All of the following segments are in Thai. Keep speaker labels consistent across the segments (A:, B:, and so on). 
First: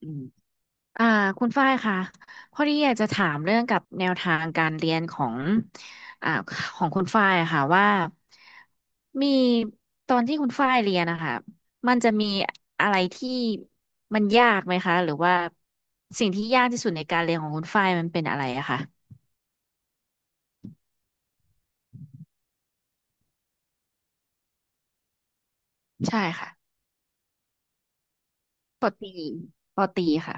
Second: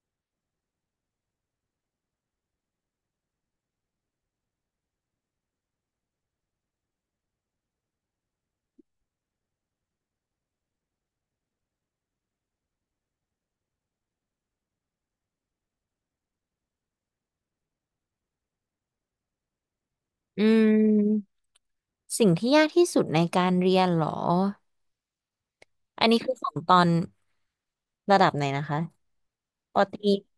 A: อืมอ่าคุณฝ้ายค่ะพอดีอยากจะถามเรื่องกับแนวทางการเรียนของอ่าของคุณฝ้ายอะค่ะว่ามีตอนที่คุณฝ้ายเรียนนะคะมันจะมีอะไรที่มันยากไหมคะหรือว่าสิ่งที่ยากที่สุดในการเรียนของคุณฝ้ายมันเป็นอะไรอะคะ
B: อืมสิ่งที่ยากที่สุดในการเรียนเหรอ อันนี้
A: ใช่
B: คือข
A: ค่ะ
B: องตอนระดับไหนนะคะ
A: ปอตรี
B: ป
A: ป
B: อ
A: อ
B: ต
A: ตรี
B: รี
A: ค่ะ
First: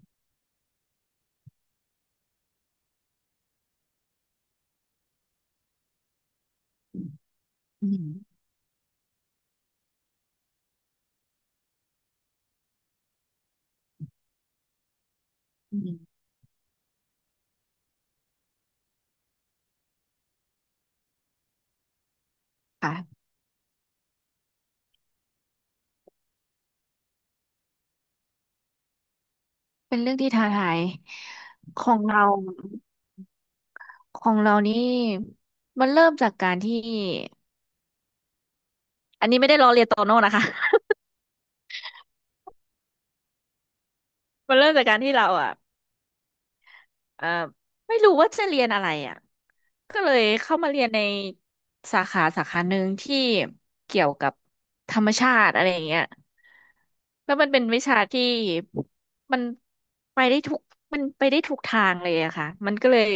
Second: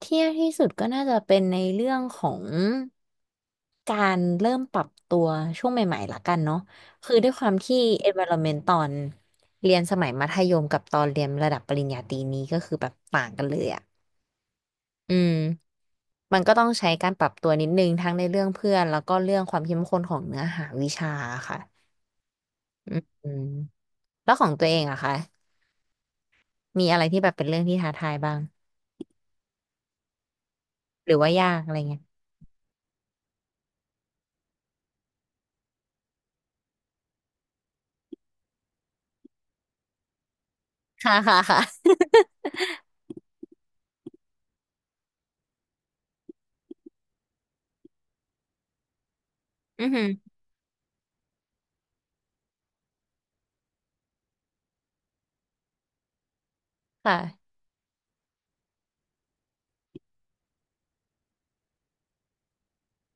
B: เที่ยงที่สุดก็น่าจะเป็นในเรื่องของการเริ่มปรับตัวช่วงใหม่ๆละกันเนาะคือด้วยความที่
A: อืม
B: environment ตอนเรียนสมัยมัธยมกับตอนเรียนระดับปริญญาตรีนี้ก็คือแบบต่างกันเลยอ่ะอืม
A: อืม
B: มันก็ต้องใช้การปรับตัวนิดนึงทั้งในเรื่องเพื่อนแล้วก็เรื่องความเข้มข้นของเนื้อหาวิชาค่ะอืม
A: ค่ะ
B: อืมแล้วของตัวเองอะคะมีอะไรที่แบบเป็นเรื่องที่ท้าทายบ้าง
A: เป็นเรื่องที่ท้าทาย
B: หรือว่ายากอะไร
A: ขอ
B: เงี้ย
A: งเรา ของเรานี่มันเริ่มจากการที่อันนี้ไม่ได้ล้อเลียนโตโน่นะคะ
B: ค่ะค่ะค่ะ
A: มันเริ่มจากการที่เราอ่ะเอ่อไม่รู้ว่าจะเรียนอะไรอ่ะ
B: อือ
A: ก็
B: หือ
A: เลยเข้ามาเรียนในสาขาสาขาหนึ่งที่เกี่ยวกับธรรมชาติอะไรอย่างเงี้ยแล้วมัน
B: ค่ะ
A: เป็นวิชาที่มันไปได้ทุกมันไปได้ทุกทางเลยอะค่ะมันก็เลย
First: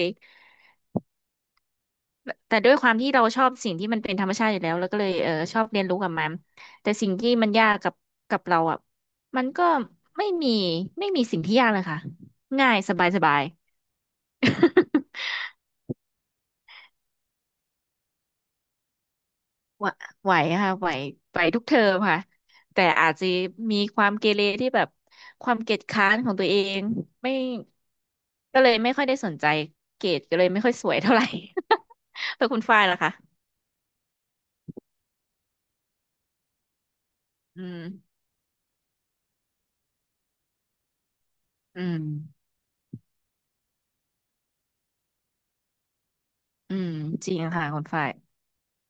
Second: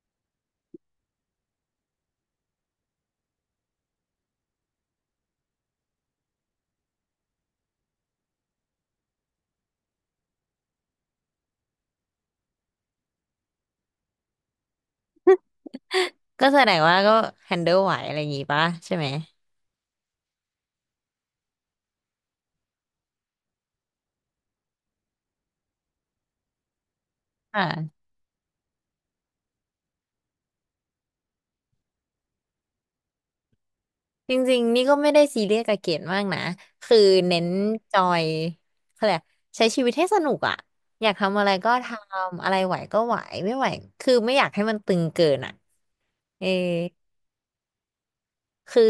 A: แต่ด้วยความที่เราชอบสิ่งที่มันเป็นธรรมชาติอยู่แล้วแล้วก็เลยเออชอบเรียนรู้กับมันแต่สิ่งที่มันยากกับเราอ่ะมันก็ไม่มีไม่มีสิ่งที่ยากเลยค่ะง่ายสบายสบาย
B: ก็แสดงว่าก็ handle ไหวอะไรอย่างงี้ปะใช่ไหม
A: ไหวไหวค่ะไหวทุกเทอมค่ะแต่อาจจะมีความเกเรที่แบบความเกียจคร้านของตัวเองไม่
B: อ่า
A: ก็เลยไม่ค่อยได้สนใจเกรดก็เลยไม่ค่อยสวยเท่าไหร่ แต่คุณฝ้ายล่ะคะ
B: จริงๆนี่ก็ไม่ได้ซีเรียสกับเกรดมากนะคือเน้น
A: อืม
B: จอยเขาเรียกอะไรใช้ชีวิตให้สนุกอ่ะอยากทำอะไรก็
A: อื
B: ท
A: ม
B: ำอะไรไหวก็ไหวไม่ไหวคือไม่อยากให้มันตึงเกินอ่ะเออ
A: อืมจริงค่ะคุณฝ้าย
B: คือ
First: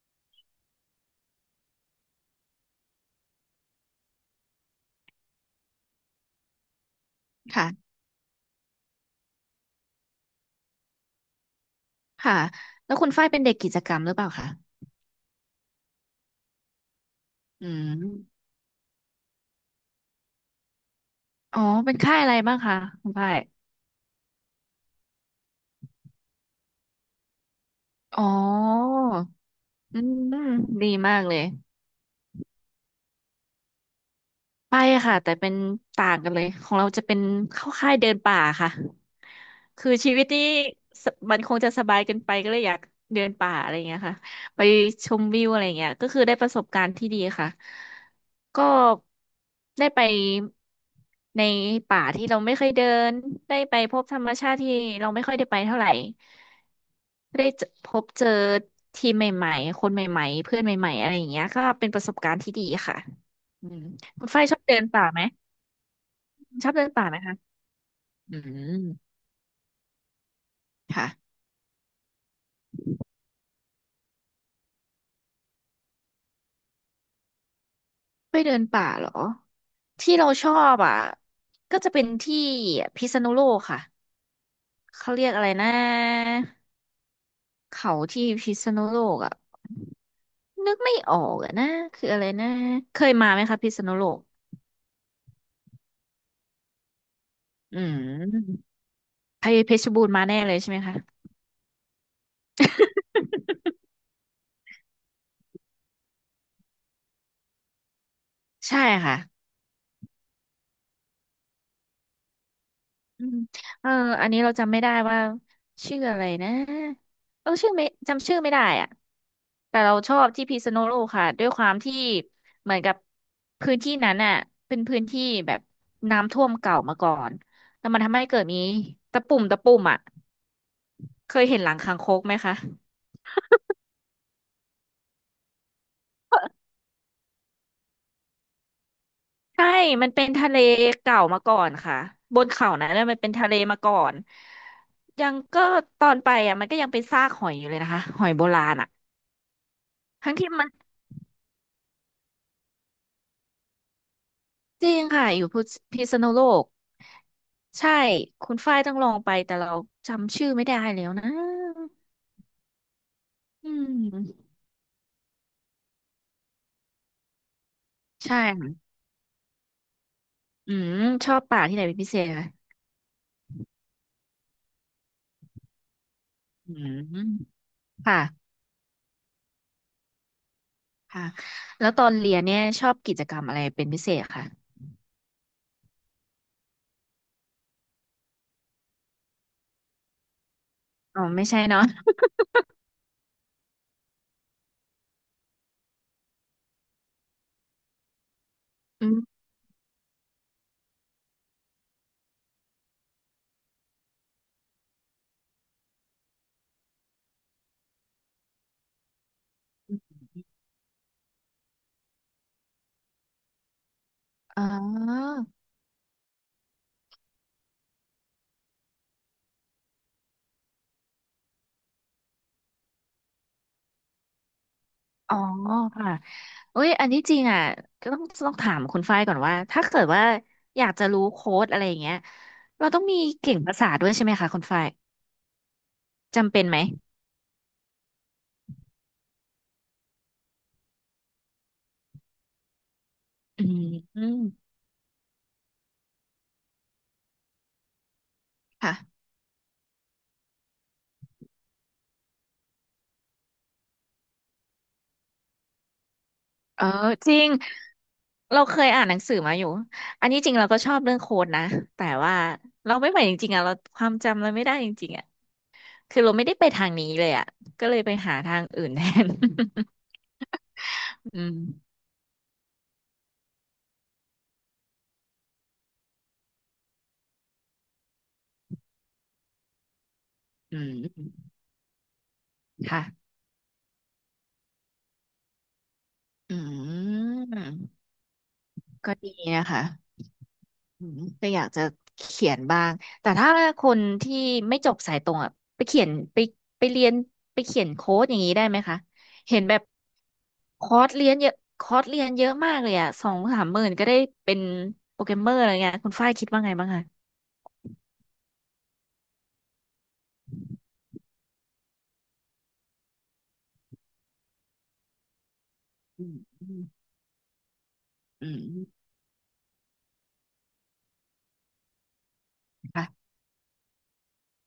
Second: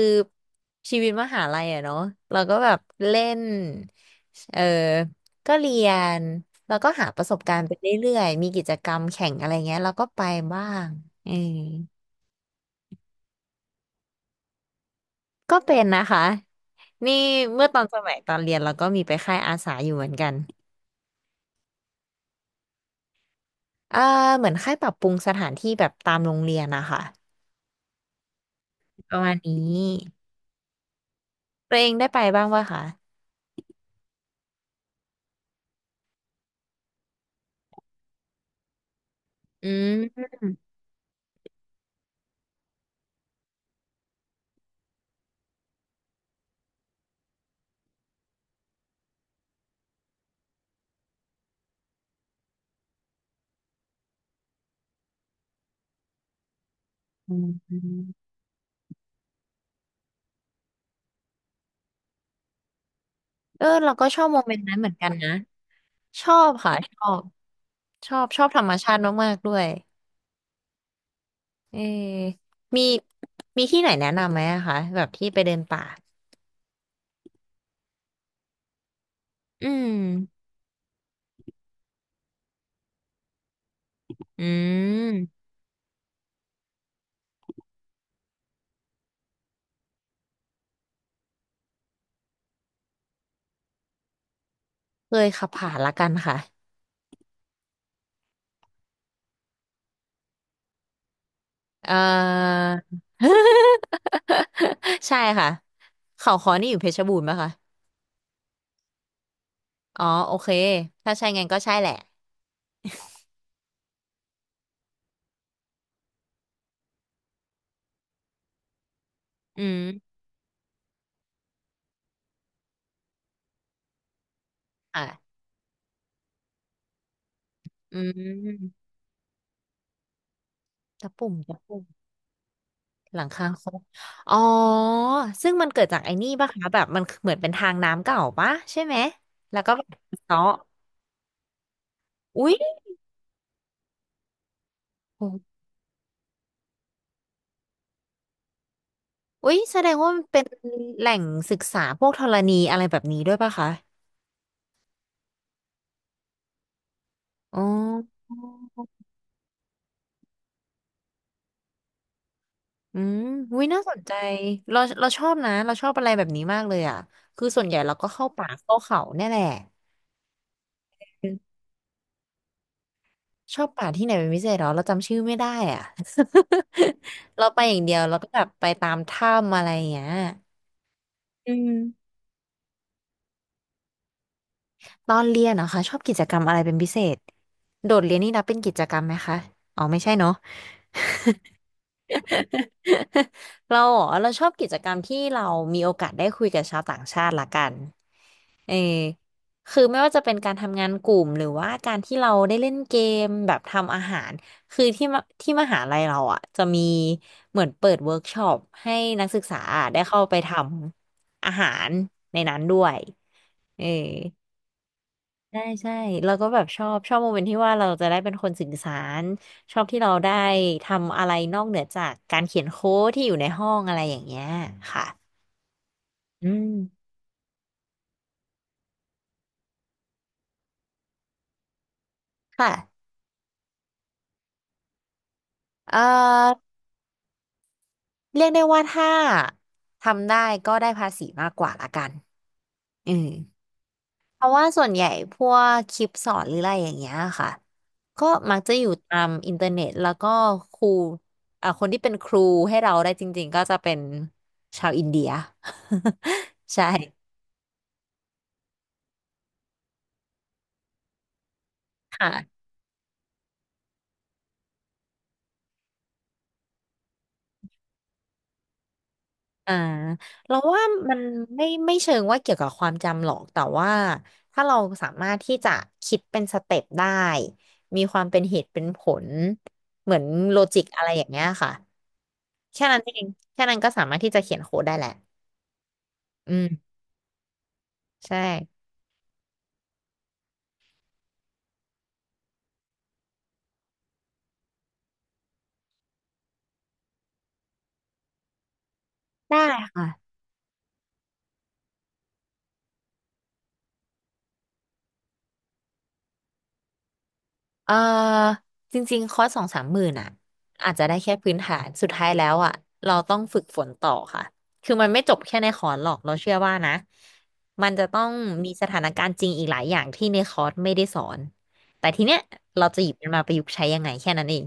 B: ชีวิตมหาลัยอะเนาะเราก็แบบเล่นเออก็เรียนแล้วก็หาประสบการณ์ไป
A: ค่ะ
B: เรื่อยๆมีกิจกรรมแข่งอะไรเงี้ยเราก็ไปบ้างเออ
A: ค่ะแล้วคุณฝ้ายเป็นเด็กกิจกรรมหรือเปล่าคะ
B: ก็เป็นนะคะนี่เมื่
A: อื
B: อตอนสมัยตอน
A: ม
B: เรียนเราก็มีไปค่ายอาสาอยู่เหมือนกัน
A: อ๋อเป็นค่ายอะไรบ้างคะคุณฝ้าย
B: เออเหมือนค่ายปรับปรุงสถานที่แบบตามโรงเรียนนะคะ
A: อ๋อ
B: ประมาณนี้
A: อืมดีมากเลย
B: ตัวเองได้ไปบ้างป่ะคะ
A: ไปอะค่ะแต่เป็นต่างกันเลยของเราจะเป็นเข้าค่ายเดินป่าค่ะ
B: อื
A: คือชีวิ
B: ม
A: ตนี่สมันคงจะสบายเกินไปก็เลยอยากเดินป่าอะไรอย่างเงี้ยค่ะไปชมวิวอะไรอย่างเงี้ยก็คือได้ประสบการณ์ที่ดีค่ะก็ได้ไปในป่าที่เราไม่เคยเดินได้ไปพบธรรมชาติที่เราไม่ค่อยได้ไปเท่าไหร่
B: อื
A: ได้เจอพบ
B: ม
A: เจอทีมใหม่ๆคนใหม่ๆเพื่อนใหม่ๆอะไรอย่างเงี้ยก็เป็นประสบการณ์ที่ดีค่ะ
B: เออ
A: อืม
B: เราก็ชอ
A: คุ
B: บ
A: ณ
B: โม
A: ฝ้าย
B: เม
A: ช
B: น
A: อบ
B: ต์นั้
A: เดิ
B: นเห
A: น
B: มือน
A: ป่า
B: กัน
A: ไหม
B: นะชอบ
A: ชอ
B: ค่ะ
A: บเดิน
B: ช
A: ป่า
B: อ
A: ไหม
B: บ
A: คะ
B: ชอบ
A: อื
B: ชอบธรรม
A: ม
B: ชาติมากๆด้วย
A: ค่ะ
B: เออมีมีที่ไหนแนะนำไหมอะคะแบบที่ไปเดินป่า
A: ไม่เดินป่าเหรอ
B: อืม
A: ที่เราชอบอ่ะก็จะเป็นที่พิษณุโลกค่ะ
B: อื
A: เขาเรียกอะ
B: ม
A: ไรนะเขาที่พิษณุโลกอ่ะนึกไม่ออกอ่ะนะคืออะไรนะเคยมาไหมคะพิษณุโลก
B: เคยขับผ่านละกันค่ะ
A: อืมไปเพชรบูรณ์มาแน่เลยใช่ไหมคะ
B: เอ่อ ใช่ค่ะเขาค้อนี่อยู่เพชรบูรณ์ปะคะ
A: ใช่ค่ะ
B: อ๋อโอเคถ้าใช่งั้นก็ใช่แหละ
A: อืมเอออันนี้เราจำไม่ได้ว่าชื่ออะไรนะเออชื่อไม่จำชื่อไม่ได้อ่ะ
B: อื
A: แต่
B: ม
A: เราชอบที่พิษณุโลกค่ะด้วยความที่เหมือนกับพื้นที่นั้นอ่ะเป็นพื้นที่
B: ค่ะ
A: แบบน้ำท่วมเก่ามาก่อนแล้ว
B: อื
A: มันทำให้เกิดมี
B: ม
A: ตะปุ่มตะปุ่มอ่ะ
B: ตะปุ่
A: เค
B: ม
A: ย
B: ตะ
A: เห็นหลัง
B: ปุ่ม
A: คางคกไหมคะ
B: หลังคาคกอ๋อซึ่งมันเกิดจากไอ้นี่ปะคะแบบมันเหมือนเป็นทางน้ำเก่าปะใช่ไหมแล้ว
A: ใช่
B: ก็แบบ
A: มันเป็น
B: เจาะ
A: ทะเลเก่ามาก่อนค่ะบน
B: อุ๊ย
A: เขานั้นน่ะมันเป็นทะเลมาก่อนยังก็ตอนไปอ่ะมันก็ยังเป็นซากหอยอยู่เลยนะคะหอยโบราณอ่ะ
B: อุ๊ยแสดงว่ามัน
A: ทั้ง
B: เป็น
A: ที่มัน
B: แหล่งศึกษาพวกธรณีอะไรแบบนี้ด้วยปะคะ
A: จริงค่ะอยู่พิษณุโลก
B: อ๋อ
A: ใช่คุณฝ้ายต้องลองไปแต่เราจำชื่อไม่ได้แล้วนะ
B: อืมวิ
A: อื
B: น่าสนใจ
A: ม
B: เราชอบนะเราชอบอะไรแบบนี้มากเลยอ่ะคือส่วนใหญ่เราก็เข้า
A: ใช่
B: ป่าเข้า
A: ค่ะ
B: เขาเนี่ยแหละ
A: อืมชอบป่าที่ไหนเป็นพิเศษคะ
B: ชอบป่าที่ไหนเป็นพิเศษเหรอเราจำชื่อไม่ได้อ่ะ
A: อืม
B: เราไปอย่างเดียวเรา
A: ค่ะ
B: ก็แบบไปตามถ้ำอะไรอย่างเงี้ย
A: ค่ะ
B: อื
A: แล้วต
B: ม
A: อนเรียนเนี่ยชอบกิจกรรมอะไรเป็นพิเศษค่ะ
B: ตอนเรียนเหรอคะชอบกิจกรรมอะไรเป็นพิเศษโดดเรียนนี่นับเป็นกิจกรรมไหมคะอ๋อไม่ใช่เนาะ
A: อ๋อไม่ใช่เนาะ
B: เราเหรอเราชอบกิจกรรมที่เรามีโอกาสได้คุยกับชาวต่างชาติละกันเออ
A: อืม
B: คือไม่ว่าจะเป็นการทำงานกลุ่มหรือว่าการที่เราได้เล่นเกมแบบทำอาหารคือที่มหาลัยเราอ่ะจะมีเหมือนเปิดเวิร์กช็อปให้นักศึกษาได้เข้าไปทำอาหารในนั้นด้วยเออ
A: อ๋อ
B: ใช่ใช่เราก็แบบชอบโมเมนต์ที่ว่าเราจะได้เป็นคนสื่อสารชอบที่เราได้ทำอะไรนอกเหนือจากการเขียนโค้ดที่อยู่ในห้องอะไรอย่างเงี้ยค่ะ
A: อ๋อค่ะ
B: อื
A: เอ้ยอั
B: ม
A: นที่จริงอ่ะก็ต้องถามคุณฝ้ายก่อนว่าถ้าเกิดว่าอยากจะรู้โค้ดอะไรอย่างเงี้ยเราต้อ
B: ค่ะ
A: งมีเก่งภาษาด้วยใช่ไหมคะคุณฝ้าย
B: เอ่
A: จำเป็
B: อ
A: นไหม
B: เรียกได้ว่าถ้าทำได้ก็ได้ภาษีมากกว่าละกันอืม
A: อืมอืม
B: เพราะว่าส่วนใหญ่พวกคลิปสอนหรืออะไรอย่างเงี้ยค่ะก็มักจะอยู่
A: ค่ะ
B: ตามอินเทอร์เน็ตแล้วก็ครูอ่าคนที่เป็นครูให้เราได้จริงๆก็จะเป็นชาวอินเดีย
A: เอ
B: ใช่
A: อจริงเราเคยอ่านหนังสือมาอยู่อันนี้จริงเราก็ชอบเรื่องโค้ดนะแต่
B: ค
A: ว่า
B: ่ะ
A: เราไม่ไหวจริงๆอ่ะเราความจำเราไม่ได้จริงๆอ่ะคือเราไม่ได้ไปทางนี้เลยอ่ะก็เลยไปหาทางอื่นแทน
B: อ่าเราว่ามัน
A: อืม
B: ไม่เชิงว่าเกี่ยวกับความจำหรอก แต่ว่าถ้าเราสามารถที่จะคิดเป็นสเต็ปได้มีความเป็นเหตุเป็นผลเหมือนโล
A: อื
B: จิก
A: ม
B: อะไรอย่างเงี้ยค่ะแค่นั้นเอง
A: ค่ะ
B: แค่นั้นก็สามารถที่จะเขียนโค้ดได้แหละ อื
A: อื
B: ม
A: ม
B: ใช่
A: ก็ดีนะคะ อืมก็อยากจะเขียนบ้างแต่ถ้าคนที่ไม่จบสายตรงอ่ะไปเขียนไปไปเรียนไปเขียนโค้ดอย่างนี้ได้ไหมคะ
B: ได้
A: เห็นแบบ
B: ค่ะ
A: คอร์สเรียนเยอะคอร์สเรียนเยอะมากเลยอ่ะสองสามหมื่นก็ได้เป็นโปรแกรมเมอร์อะไรเงี้ยคุณฝ้ายคิดว่าไงบ้างคะ
B: เออจริงๆคอร์สสองสามหมื่นอ่ะอาจจะได้แค่พื้นฐานสุดท้ายแล้วอ่ะเราต้องฝึกฝนต่อค่ะคือมันไม่จบแค่ในคอร์สหรอก
A: อื
B: เรา
A: ม
B: เชื่อ
A: อื
B: ว่า
A: ม
B: นะมันจะต้อง
A: อืม
B: มีสถานการณ์จริงอีกหลายอย่างที่ในคอร์สไม่ได้สอนแต่ทีเนี้ยเราจะหยิบ
A: ค่ะ
B: มันมาประยุกต์ใช้ยังไงแค่นั้นเอง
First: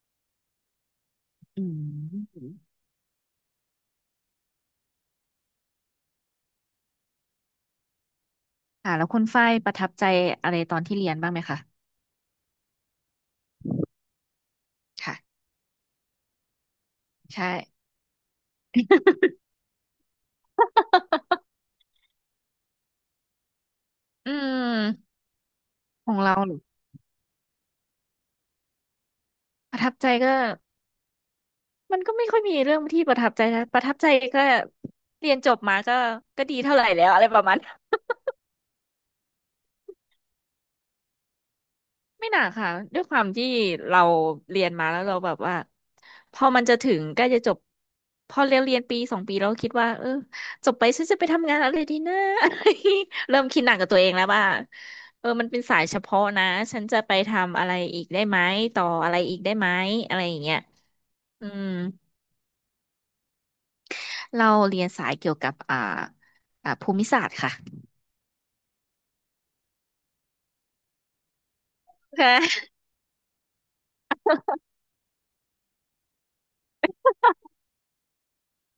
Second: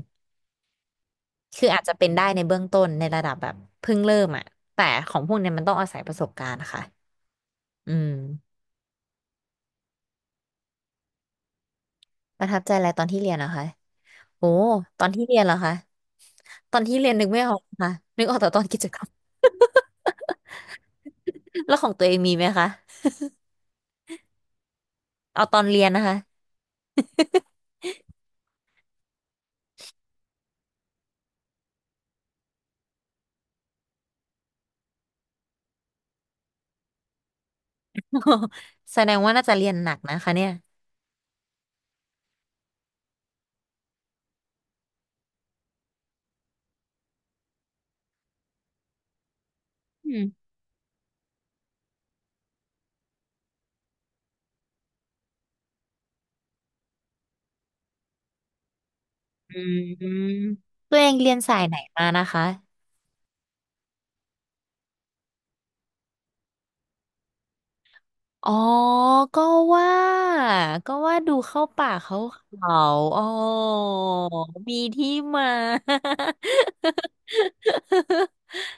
A: อื
B: คืออาจจะเป็นได้ใน
A: ม
B: เบื้องต้นในระดับแบบเพิ่งเริ่มอ่ะแต่ของพวกเนี้ยมันต้องอาศัยประสบการณ์ค่ะอืม
A: ค่ะแล้วคุณฝ้ายประทับใจอะไรตอนที่เรียนบ้างไหมคะ
B: ประทับใจอะไรตอนที่เรียนนะคะ โอ้ตอนที่เรี
A: ค่ะ
B: ยนเหรอคะตอนที่เรียนนึกไม่
A: ใช่
B: ออกค่ะนึกออกแต่ตอนกิจกรรม แล้วของตัวเองมีไหมคะ
A: อืม
B: เอาตอนเรียนนะ
A: ขอ
B: คะ
A: งเราเหรอประทับใจก็ มันก็ไม่ค่อยมีเรื่องที่ประทับใจนะประทับใจก็เรียนจบมาก็ก็ดีเท่าไหร่แล้วอะไรประมาณนั้น
B: แสดงว่าน่าจะเรียนหนักนะคะเนี่ย
A: ไม่หนักค่ะด้วยความที่เราเรียนมาแล้วเราแบบว่าพอมันจะถึงใกล้จะจบพอเรียนปีสองปีเราก็คิดว่าเอ
B: อื
A: อ
B: ม
A: จบไปฉันจะไปทำงานอะไรดีนะ เริ่มคิดหนักกับตัวเองแล้วว่าเออมันเป็นสายเฉพาะนะฉันจะไปทำอะไรอีกได้ไหมต่ออะไรอีกได้
B: อื
A: ไหมอะไรอย่าง
B: ม
A: เงี้ย
B: ตัวเองเรียน
A: อื
B: สาย
A: ม
B: ไหนมานะคะ
A: เราเรียนสายเกี่ยวกับภูมิศาสตร์ค่ะ
B: อ๋อก็ว่าก็ว่าดูเข้าป่าเขา
A: ค่ะ
B: เขาอ๋อมีที่มา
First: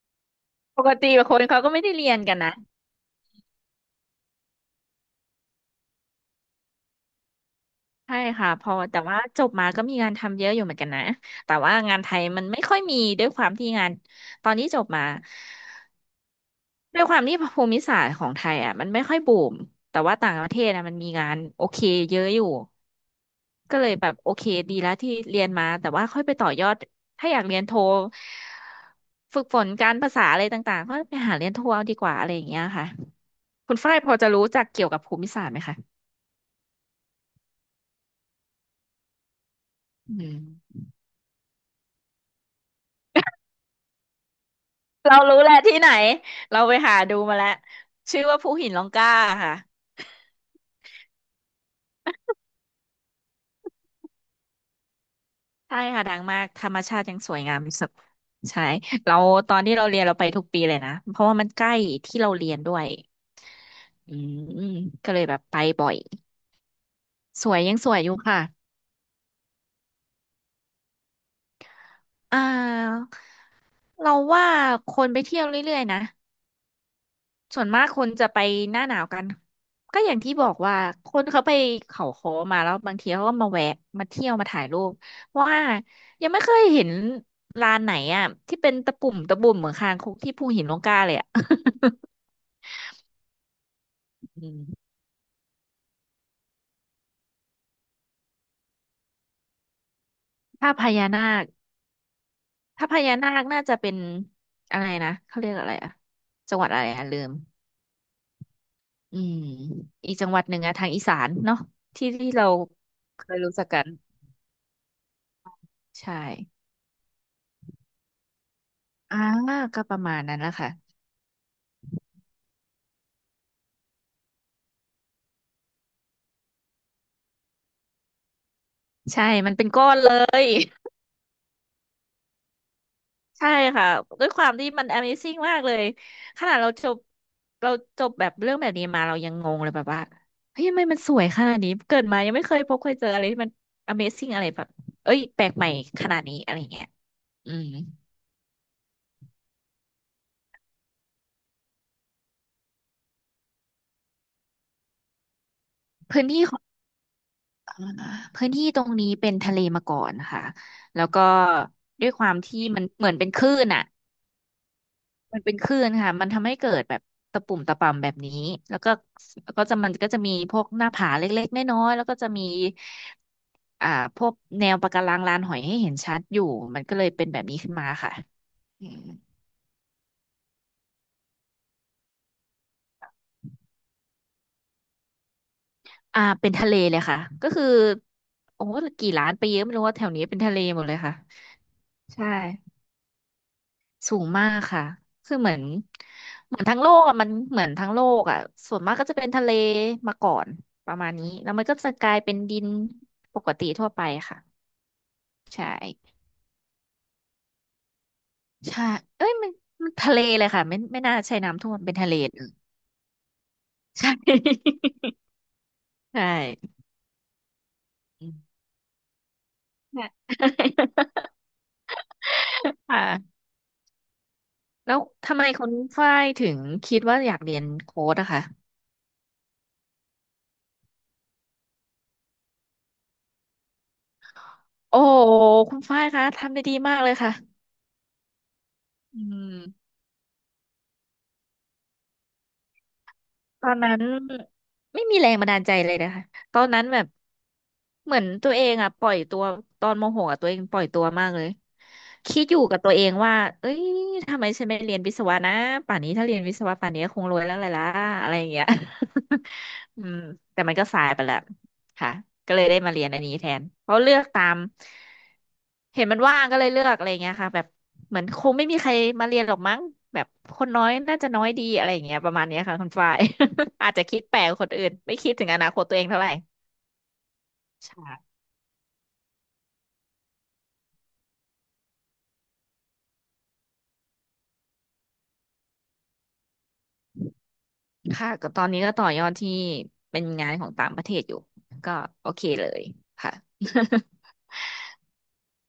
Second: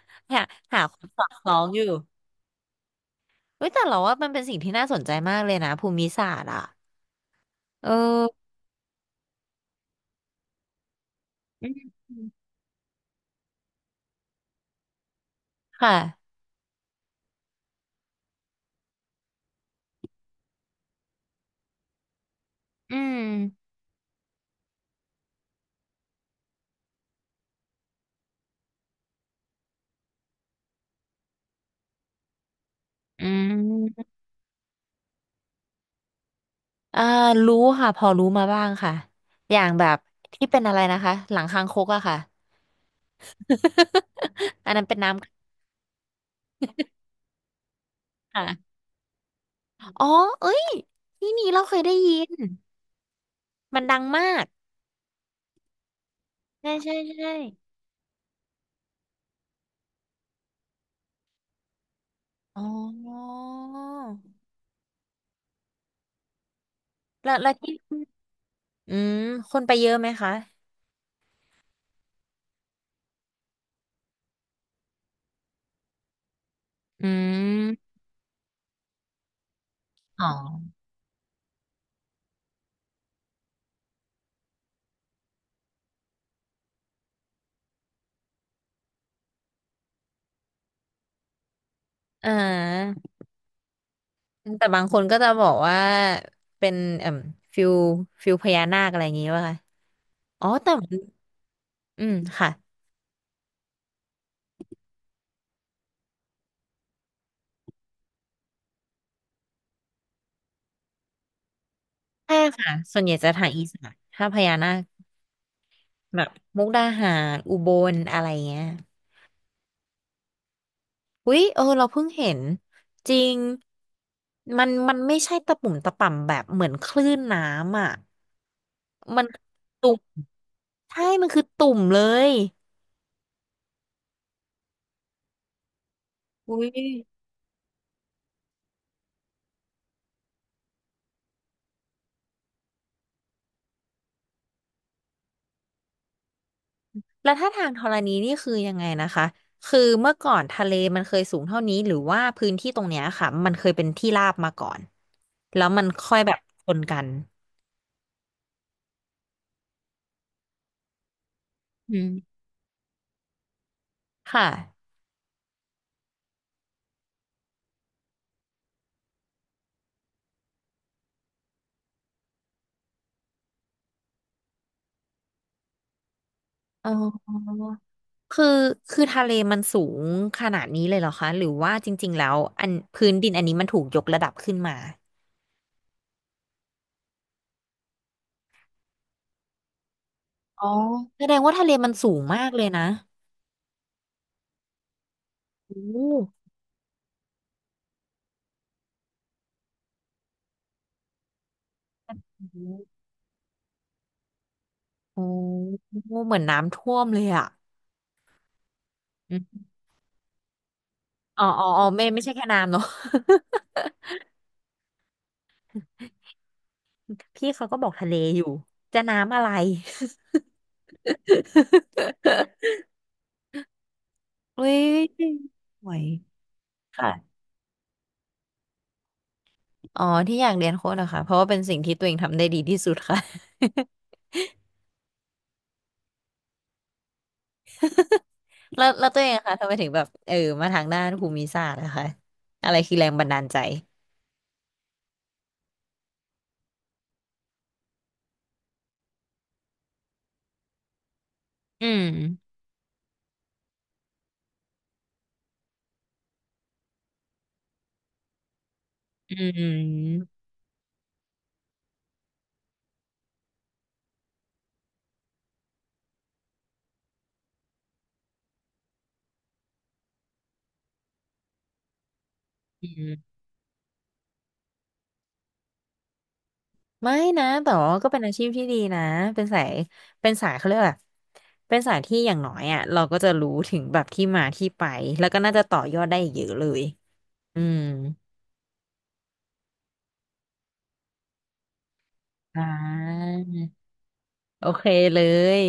B: หา
A: ป
B: หา
A: ก
B: ความ
A: ติ
B: สอด
A: ค
B: ค
A: น
B: ล้อ
A: เขา
B: ง
A: ก็
B: อ
A: ไม่
B: ยู่
A: ได้เรียนกันนะ
B: เฮ้ยแต่เราว่ามันเป็นสิ่งที่น่าสนใจมากเลยนะภูมิศาสตร์อ่ะเอ
A: ใช่
B: อ
A: ค่ะพอแต่ว่าจบมาก็มีงานทำเยอะอยู่เหมือนกันนะแต่
B: อื
A: ว่างา
B: ม
A: นไทยมันไม่ค่อยมีด้วยความที่งานตอนนี้จบมา
B: ค่ะ
A: ด้วยความที่ภูมิศาสตร์ของไทยอ่ะมันไม่ค่อยบูมแต่ว่าต่างประเทศอ่ะมันมีงานโอเคเยอะอยู่
B: อืม
A: ก็เลยแบบโอเคดีแล้วที่เรียนมาแต่ว่าค่อยไปต่อยอดถ้าอยากเรียนโทฝึกฝนการภาษาอะไรต่างๆก็ไปหาเรียนโทเอาดีกว่าอะไรอย่างเงี้ยค่ะ
B: อื
A: คุณฝ้ายพ
B: ม
A: อจะรู้จักเกี่ยวกับภูมิศาสตร์ไหมคะ
B: อ่ารู้ค่ะพอรู้มาบ้างค่ะอย่างแบบ
A: อื
B: ที่เป็นอะ
A: ม
B: ไรนะคะหลังคางคกอะค่ะ อันนั้นเป็นน้
A: เรารู้แหละที่ไหนเราไปหาดูมาแล้วชื่อ
B: ำ
A: ว่าภูหิ
B: ค่ะ
A: นร่องกล้าค่ะ
B: อ๋อเอ้ยที่นี่เราเคยได้ยินมันดังมาก
A: ใช่ค่ะดังมากธร
B: ใช่
A: รม
B: ใช่
A: ชาติยัง
B: ใช่
A: สวยงามที่สุดใช่เราตอนที่เราเรียนเราไปทุกปีเลยนะเพราะว่ามันใกล้ที่เราเรียน
B: อ๋
A: ด้วย
B: อ
A: อืมก็เลยแบบไปบ่อย
B: แล้ว
A: ส
B: แล้ว
A: วย
B: ที่
A: ยังสวยอยู่ค่ะ
B: อืมคนไปเยอะไหมคะ
A: อ่าเราว่าคนไปเที่ยวเรื่อยๆนะ
B: อื
A: ส่วนมาก
B: ม
A: คนจะไปหน้าหนาวกันก็อย่าง
B: อ๋
A: ที่บอก
B: อ
A: ว่าคนเขาไปเขาค้มาแล้วบางทีเขาก็มาแวะมาเที่ยวมาถ่ายรูปเพราะว่ายังไม่เคยเห็นลานไหนอ่ะที่เป็นตะปุ่มตะบุ่มเหมือนคางคกที่ภูหินร่องกล้าเลยอ่ะ
B: อ่า
A: อื
B: แต่บาง
A: ม
B: คนก็จะบอกว่าเป็นเอ่มฟิลฟิลพญานาคอะไรอย่างงี้ป่ะคะอ๋อ
A: ถ้า
B: แต่
A: พ
B: มัน
A: ญานาค
B: อืมค่ะ
A: น่าจะเป็นอะไรนะเขาเรียกอะไรอ่ะจังหวัดอะไรอ่ะลืมอืมอีกจังหวัดหนึ่งอะทางอีสานเนาะที่
B: ใช่
A: เรา
B: ค่ะส่วนใหญ่
A: เค
B: จะ
A: ย
B: ทาง
A: รู้จั
B: อี
A: ก
B: สา
A: กัน
B: นถ้าพญานาค
A: ใช
B: แบบมุ
A: ่
B: กดาหารอุบลอะไรเงี้ย
A: อ่าก็ประมาณนั้นแหละค่ะ
B: อุ๊ยเออเราเพิ่งเห็นจริงมันไม่ใช่ตะปุ่มตะป่ำแบบเหมือนคลื่นน้ำอ่ะมั
A: ใช่
B: น
A: มันเป็นก้อ
B: ตุ่
A: น
B: ม
A: เลย
B: ใช่มันคือตุ่มเลย
A: ใช่ค่ะด้วยความที่มัน Amazing มากเลยขนา
B: อุ้
A: ด
B: ย
A: เราจบเราจบแบบเรื่องแบบนี้มาเรายังงงเลยแบบว่าเฮ้ยทำไมมันสวยขนาดนี้เกิดมายังไม่เคยพบเคยเจออะไรที่มัน Amazing อะไรแบบเอ้ยแปลกใหม่ขนาดนี้อะไรเงี้ย
B: แล้วถ้า
A: อื
B: ทา
A: ม
B: งธรณีนี่คือยังไงนะคะคือเมื่อก่อนทะเลมันเคยสูงเท่านี้หรือว่าพื้นที่ตรงเนี้ยค่ะมันเคยเป็นที่ราบมาก่อนแล้วมันค่อย
A: พื้น
B: แบบ
A: ที่ของ
B: ชนกัน
A: เอ่อพื้นที่ตรงนี้เป็นทะเลมาก่อนค่ะแล้วก็
B: อื
A: ด้วยความ
B: ม
A: ที่มันเหมือนเป็นคลื่นอ่ะ
B: ค่ะ
A: มันเป็นคลื่นค่ะมันทำให้เกิดแบบตะปุ่มตะป่ำแบบนี้แล้วก็แล้วก็จะมันก็จะมีพวกหน้าผาเล็กๆน้อยๆแล้วก็จะมีอ่าพวกแนวปะการังลานหอยให้เห็นชัดอยู่มัน
B: อ๋
A: ก็เลยเป็น
B: อ
A: แบบนี้ขึ้นมาค่ะ
B: คือ
A: อืม
B: คือทะเลมันสูงขนาดนี้เลยเหรอคะหรือว่าจริงๆแล้วอันพื้นดินอันนี้มันถูกยกระดับขึ้นมา
A: อ่าเป็นทะเลเลยค่ะ ก็คือโอ้โหกี่ล้านไปเยอะไม่รู้ว่าแถวนี้เป็นทะเล
B: อ๋อ
A: หมดเลยค่ะ
B: แสดงว่าทะเลมันสูง
A: ใช่
B: มากเลยนะ
A: สูงมากค่ะ คือเหมือน
B: โอ้
A: ทั้งโลกอะมันเหมือนทั้งโลกอะส่วนมากก็จะเป็นทะเลมาก่อนประมาณนี้แล้วมันก็จะกลายเป็น
B: อื
A: ดิน
B: ม
A: ปกติทั่วไปค่ะ
B: โอ้
A: ใช่
B: โหเหมือนน้ำท่วมเลยอ่ะ
A: ใช่เอ้ยมัน
B: อ
A: ทะเลเลยค่ะไม่น่าใช่
B: อ๋อ
A: น้ำ
B: อ๋อ
A: ท่วม
B: อ๋อ
A: เป็น
B: ไม่
A: ทะเล
B: ไม่ใช่
A: เล
B: แค่
A: ย
B: น้ำเนอะ
A: ใช่ ใช่
B: พี่เขาก็บอกทะเล
A: อื
B: อยู่
A: ม
B: จะน้ำอะไร
A: ใช่ ค่ะ
B: อุ้ย
A: แล้วทำไมคุณ
B: สวย
A: ฝ้ายถึงคิด
B: ค่ะ
A: ว่าอยากเรียนโค้ดอะคะ
B: อ๋อที่อยากเรียนโค้ดเหรอคะเพราะว่าเป็นสิ่งที่ตัวเองทำได้ดีที่สุดค่ะ
A: โอ้คุณฝ้ายคะทำได้ดีมากเลยค่ะ
B: แล้ว
A: อื
B: ตัวเองอะคะทำไมถึง
A: ม
B: แบบเออมาทางด้านภูมิศาสตร์นะคะอะไรคือแรงบันดาลใจ
A: ตอนนั้นไม่มีแรงบันดาลใจเลยนะคะตอนนั้นแบบเหมือนตัวเองอ่ะปล่อยตัวตอนโมโหอะตัวเองปล่อยตัวมากเลย
B: อื
A: คิดอ
B: ม
A: ยู่กับตัวเองว่าเอ้ยทำไมฉันไม่เรียนวิศวะนะป่านนี้ถ้าเรียนวิศวะป่านนี้คงรวยแล้วเลยล่ะอะไรอย่างเงี้ย
B: อื
A: อืม
B: ม
A: แต่มันก็สายไปแล้ว ค่ะก็เลยได้มาเรียนอันนี้แทนเพราะเลือกตามเห็นมันว่างก็เลยเลือกอะไรเงี้ยค่ะแบบเหมือนคงไม่มีใครมาเรียนหรอกมั้งแบบคนน้อยน่าจะน้อยดีอะไรอย่างเงี้ยประมาณเนี้ยค่ะคุ
B: อื
A: ณฝ้า
B: ม
A: ย อาจจะคิดแปลกกว่าคนอื่นไม่คิดถึงอนาคตตัวเองเท่าไหร่
B: ไม่นะ แต่ว่าก็เป็น
A: ใช่
B: อาชีพที่ดีนะ เป็นสายเป็นสายเขาเรียกอะเป็นสายที่อย่างน้อยอ่ะเราก็จะรู้ถึงแบบที่มาที่ไป แล้วก็น่าจะต่อยอดได้อีกเยอะเลยอืม
A: ค่ะก็ตอนนี้ก็ต่อยอดที่เป็นงานของต่างประเทศอยู่ก็โอเค
B: อ่
A: เลยค่ะ
B: า โอเคเลย